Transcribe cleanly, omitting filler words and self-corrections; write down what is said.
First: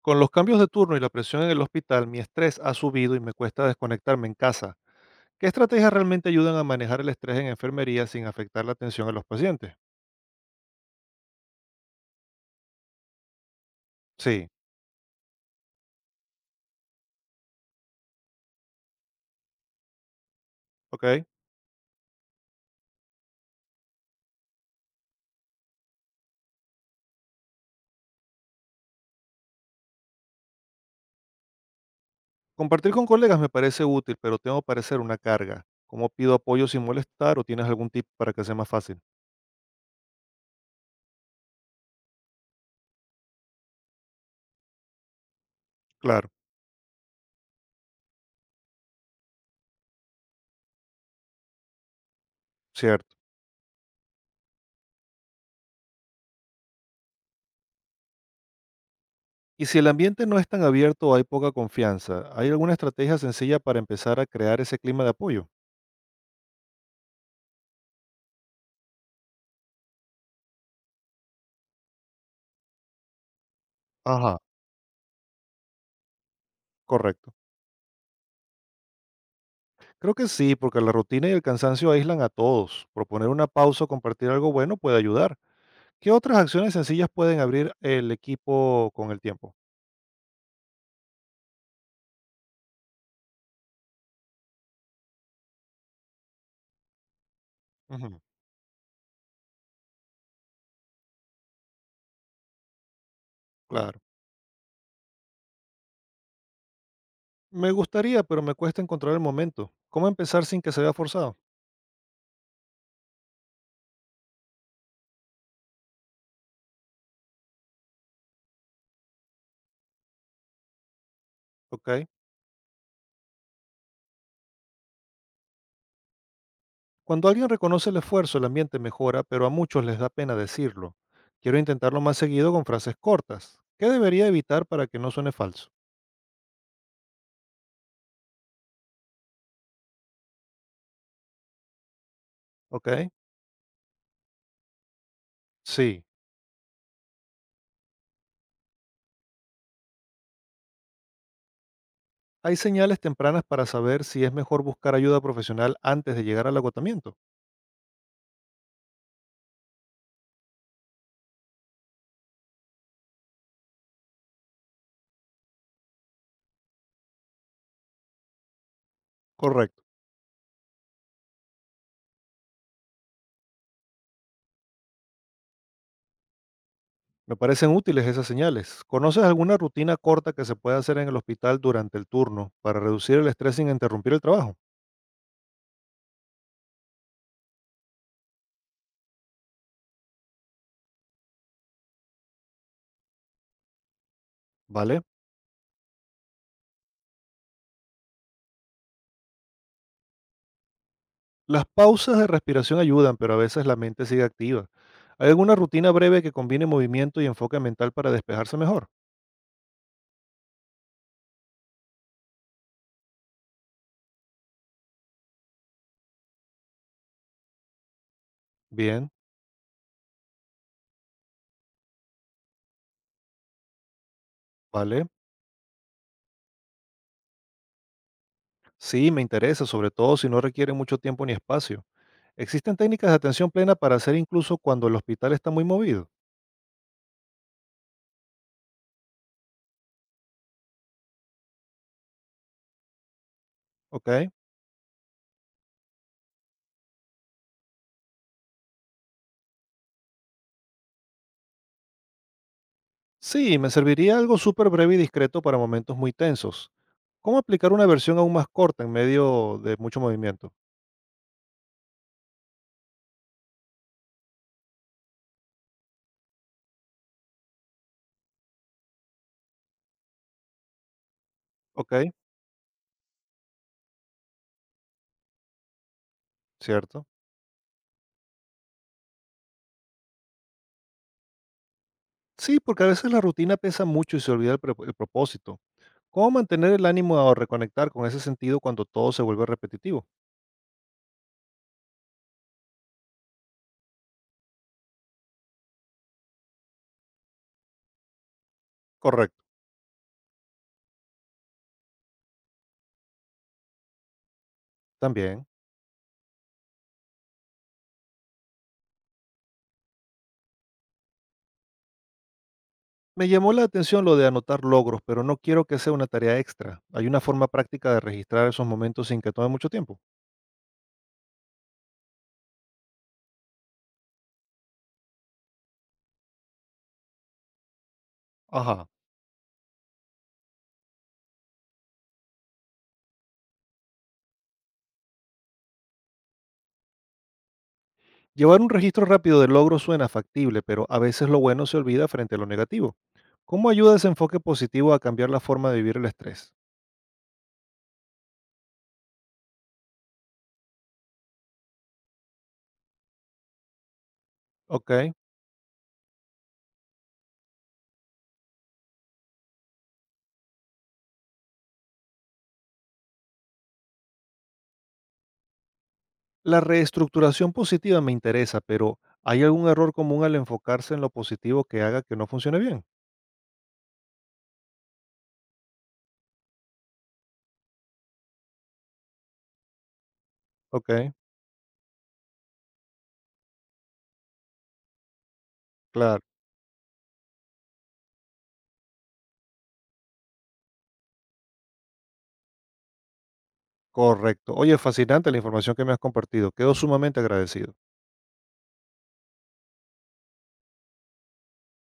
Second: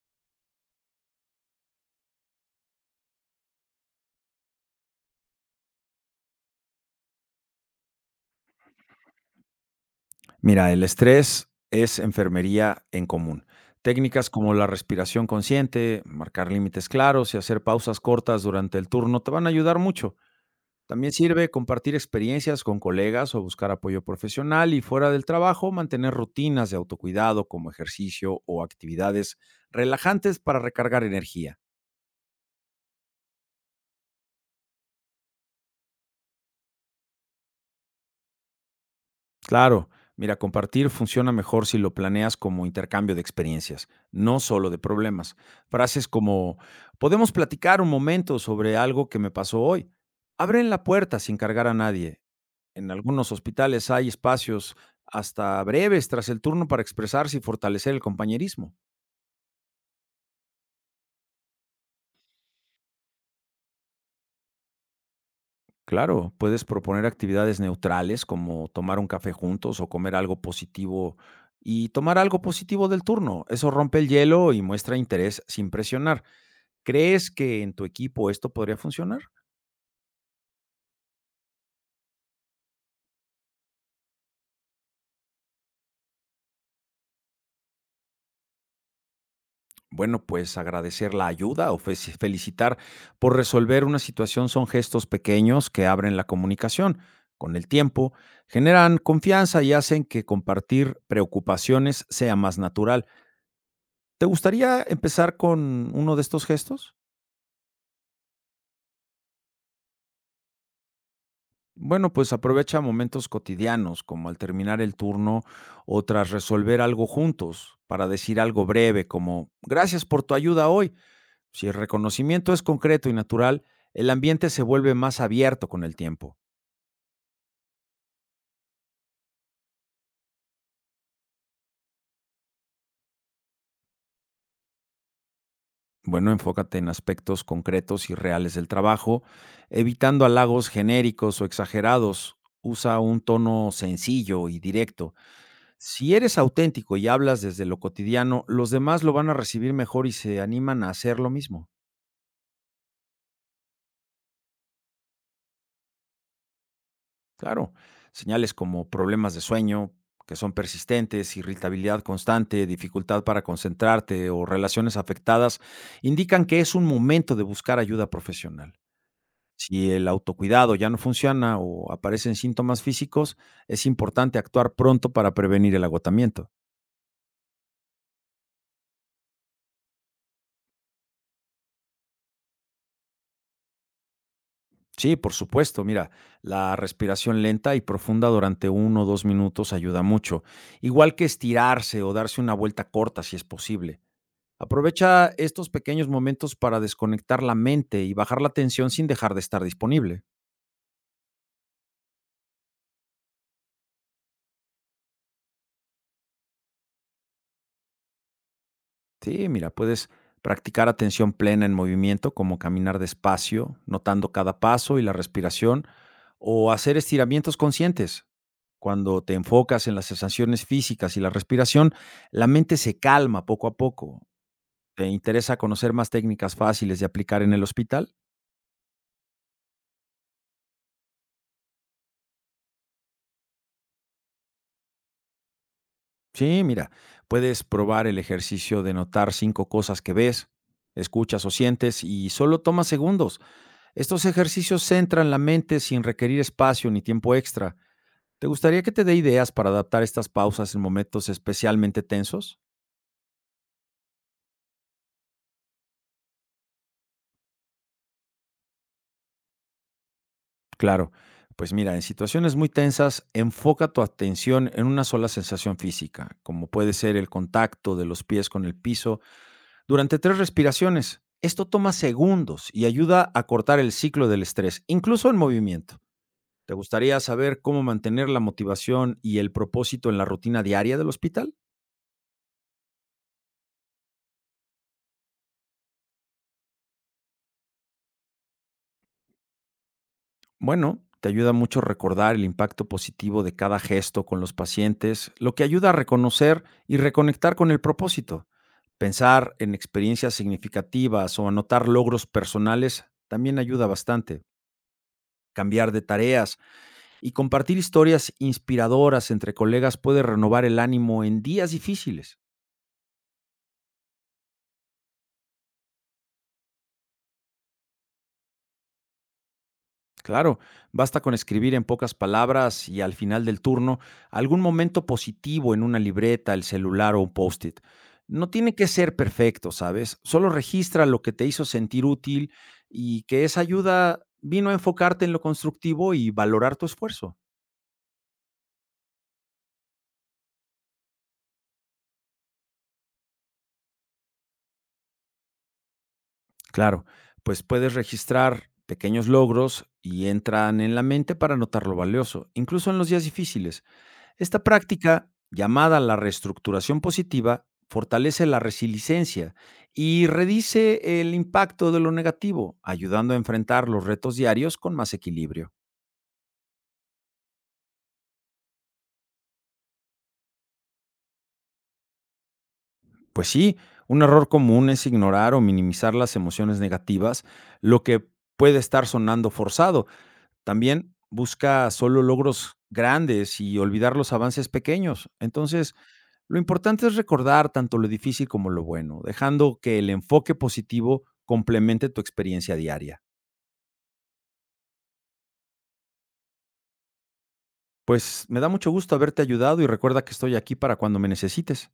Con los cambios de turno y la presión en el hospital, mi estrés ha subido y me cuesta desconectarme en casa. ¿Qué estrategias realmente ayudan a manejar el estrés en enfermería sin afectar la atención a los pacientes? Mira, el estrés es enfermería en común. Técnicas Sí, como la respiración consciente, marcar límites claros y hacer pausas cortas durante el turno te van a ayudar mucho. También ok. sirve compartir experiencias con colegas o buscar apoyo profesional y fuera del trabajo mantener rutinas de autocuidado como ejercicio o actividades relajantes para recargar energía. Compartir con colegas me parece útil, pero tengo parecer una carga. ¿Cómo pido apoyo sin molestar o tienes algún tip para que sea más fácil? Claro, mira, compartir funciona mejor si lo planeas como intercambio de experiencias, no solo de problemas. Frases Claro, como, podemos platicar un momento sobre algo que me pasó hoy. Abren la puerta sin cargar a nadie. En cierto. algunos hospitales hay espacios hasta breves tras el turno para expresarse y fortalecer el compañerismo. Y si el ambiente no es tan abierto o hay poca confianza, ¿hay alguna estrategia sencilla para empezar a crear ese clima de apoyo? Claro, puedes proponer actividades neutrales como tomar un café juntos o comer algo positivo y tomar algo positivo del turno. Eso rompe el Ajá, hielo y muestra interés sin presionar. ¿Crees correcto. que en tu equipo esto podría funcionar? Creo que sí, porque la rutina y el cansancio aíslan a todos. Proponer una pausa o compartir algo bueno puede ayudar. ¿Qué otras acciones sencillas pueden abrir el equipo con el tiempo? Bueno, pues agradecer la ayuda o felicitar por resolver una situación son gestos pequeños que abren la comunicación. Con el tiempo, Ujú, generan confianza y hacen que compartir preocupaciones sea más natural. claro. ¿Te gustaría empezar con uno de estos gestos? Me gustaría, pero me cuesta encontrar el momento. ¿Cómo empezar sin que se vea forzado? Bueno, pues aprovecha momentos cotidianos, como al terminar el turno o tras resolver algo juntos, para decir algo breve como, gracias por tu ayuda hoy. Si el Ok. reconocimiento es concreto y natural, el ambiente se vuelve más abierto con el tiempo. Cuando alguien reconoce el esfuerzo, el ambiente mejora, pero a muchos les da pena decirlo. Quiero intentarlo más seguido con frases cortas. ¿Qué debería evitar para que no suene falso? Bueno, enfócate en aspectos concretos y reales del trabajo, evitando halagos genéricos o exagerados. Usa Ok. un tono sencillo y directo. Sí. Si eres auténtico y hablas desde lo cotidiano, los demás lo van a recibir mejor y se animan a hacer lo mismo. ¿Hay señales tempranas para saber si es mejor buscar ayuda profesional antes de llegar al agotamiento? Claro, señales como problemas de sueño, que son persistentes, irritabilidad constante, dificultad para concentrarte o relaciones afectadas, indican que es un momento de buscar ayuda profesional. Correcto. Si el autocuidado ya no funciona o aparecen síntomas físicos, es importante actuar pronto para prevenir el agotamiento. Me parecen útiles esas señales. ¿Conoces alguna rutina corta que se pueda hacer en el hospital durante el turno para reducir el estrés sin interrumpir el trabajo? Sí, por supuesto, mira, la respiración lenta y profunda durante uno o dos minutos ayuda mucho, igual que estirarse o darse una vuelta corta si es posible. ¿Vale? Aprovecha estos pequeños momentos para desconectar la mente y bajar la tensión sin dejar de estar disponible. Las pausas de respiración ayudan, pero a veces la mente sigue activa. ¿Hay alguna rutina breve que combine movimiento y enfoque mental para despejarse mejor? Sí, mira, puedes practicar atención plena en movimiento, como caminar despacio, notando cada paso y la respiración, o hacer estiramientos conscientes. Bien, Cuando te enfocas en las sensaciones físicas y la respiración, la mente se calma poco a poco. ¿Te ¿vale? interesa conocer más técnicas fáciles de aplicar en el hospital? Sí, me interesa, sobre todo si no requiere mucho tiempo ni espacio. ¿Existen técnicas de atención plena para hacer incluso cuando el hospital está muy movido? Sí, mira, puedes probar el ejercicio de notar cinco cosas que ves, escuchas o sientes y solo toma segundos. Estos Ok. ejercicios centran la mente sin requerir espacio ni tiempo extra. ¿Te gustaría que te dé ideas para adaptar estas pausas en momentos especialmente tensos? Sí, me serviría algo súper breve y discreto para momentos muy tensos. ¿Cómo aplicar una versión aún más corta en medio de mucho movimiento? Claro, pues mira, en situaciones muy tensas, enfoca tu atención en una sola sensación física, como puede ser el contacto de los pies con el piso durante tres respiraciones. Esto toma Ok, segundos y ayuda a cortar el ciclo del estrés, incluso en movimiento. ¿Te cierto. gustaría saber cómo mantener la motivación y el propósito en la rutina diaria del hospital? Sí, porque a veces la rutina pesa mucho y se olvida el, el propósito. ¿Cómo mantener el ánimo o reconectar con ese sentido cuando todo se vuelve repetitivo? Bueno, te ayuda mucho recordar el impacto positivo de cada gesto con los pacientes, lo que ayuda a reconocer y reconectar con el propósito. Correcto, Pensar en experiencias significativas o anotar logros personales también ayuda bastante. también. Cambiar de tareas y compartir historias inspiradoras entre colegas puede renovar el ánimo en días difíciles. Me llamó la atención lo de anotar logros, pero no quiero que sea una tarea extra. ¿Hay una forma práctica de registrar esos momentos sin que tome mucho tiempo? Claro, basta con escribir en pocas palabras y al final del turno algún momento positivo en una libreta, el celular o un post-it. No tiene que Ajá. ser perfecto, ¿sabes? Solo registra lo que te hizo sentir útil y que esa ayuda vino a enfocarte en lo constructivo y valorar tu esfuerzo. Llevar un registro rápido de logros suena factible, pero a veces lo bueno se olvida frente a lo negativo. ¿Cómo ayuda ese enfoque positivo a cambiar la forma de vivir el estrés? Claro, pues puedes registrar pequeños logros y entran en la mente para notar lo valioso, incluso en los días difíciles. Esta Ok. práctica, llamada la reestructuración positiva, fortalece la resiliencia y redice el impacto de lo negativo, ayudando a enfrentar los retos diarios con más equilibrio. La reestructuración positiva me interesa, pero ¿hay algún error común al enfocarse en lo positivo que haga que no funcione bien? Pues sí, un error común es ignorar o minimizar las emociones negativas, lo que puede estar sonando forzado. Ok, También busca solo logros grandes y olvidar los avances pequeños. Entonces, claro, lo importante es recordar tanto lo difícil como lo bueno, dejando que el enfoque positivo complemente tu experiencia diaria. correcto. Oye, fascinante la información que me has compartido. Quedo sumamente agradecido. Pues me da mucho gusto haberte ayudado y recuerda que estoy aquí para cuando me necesites.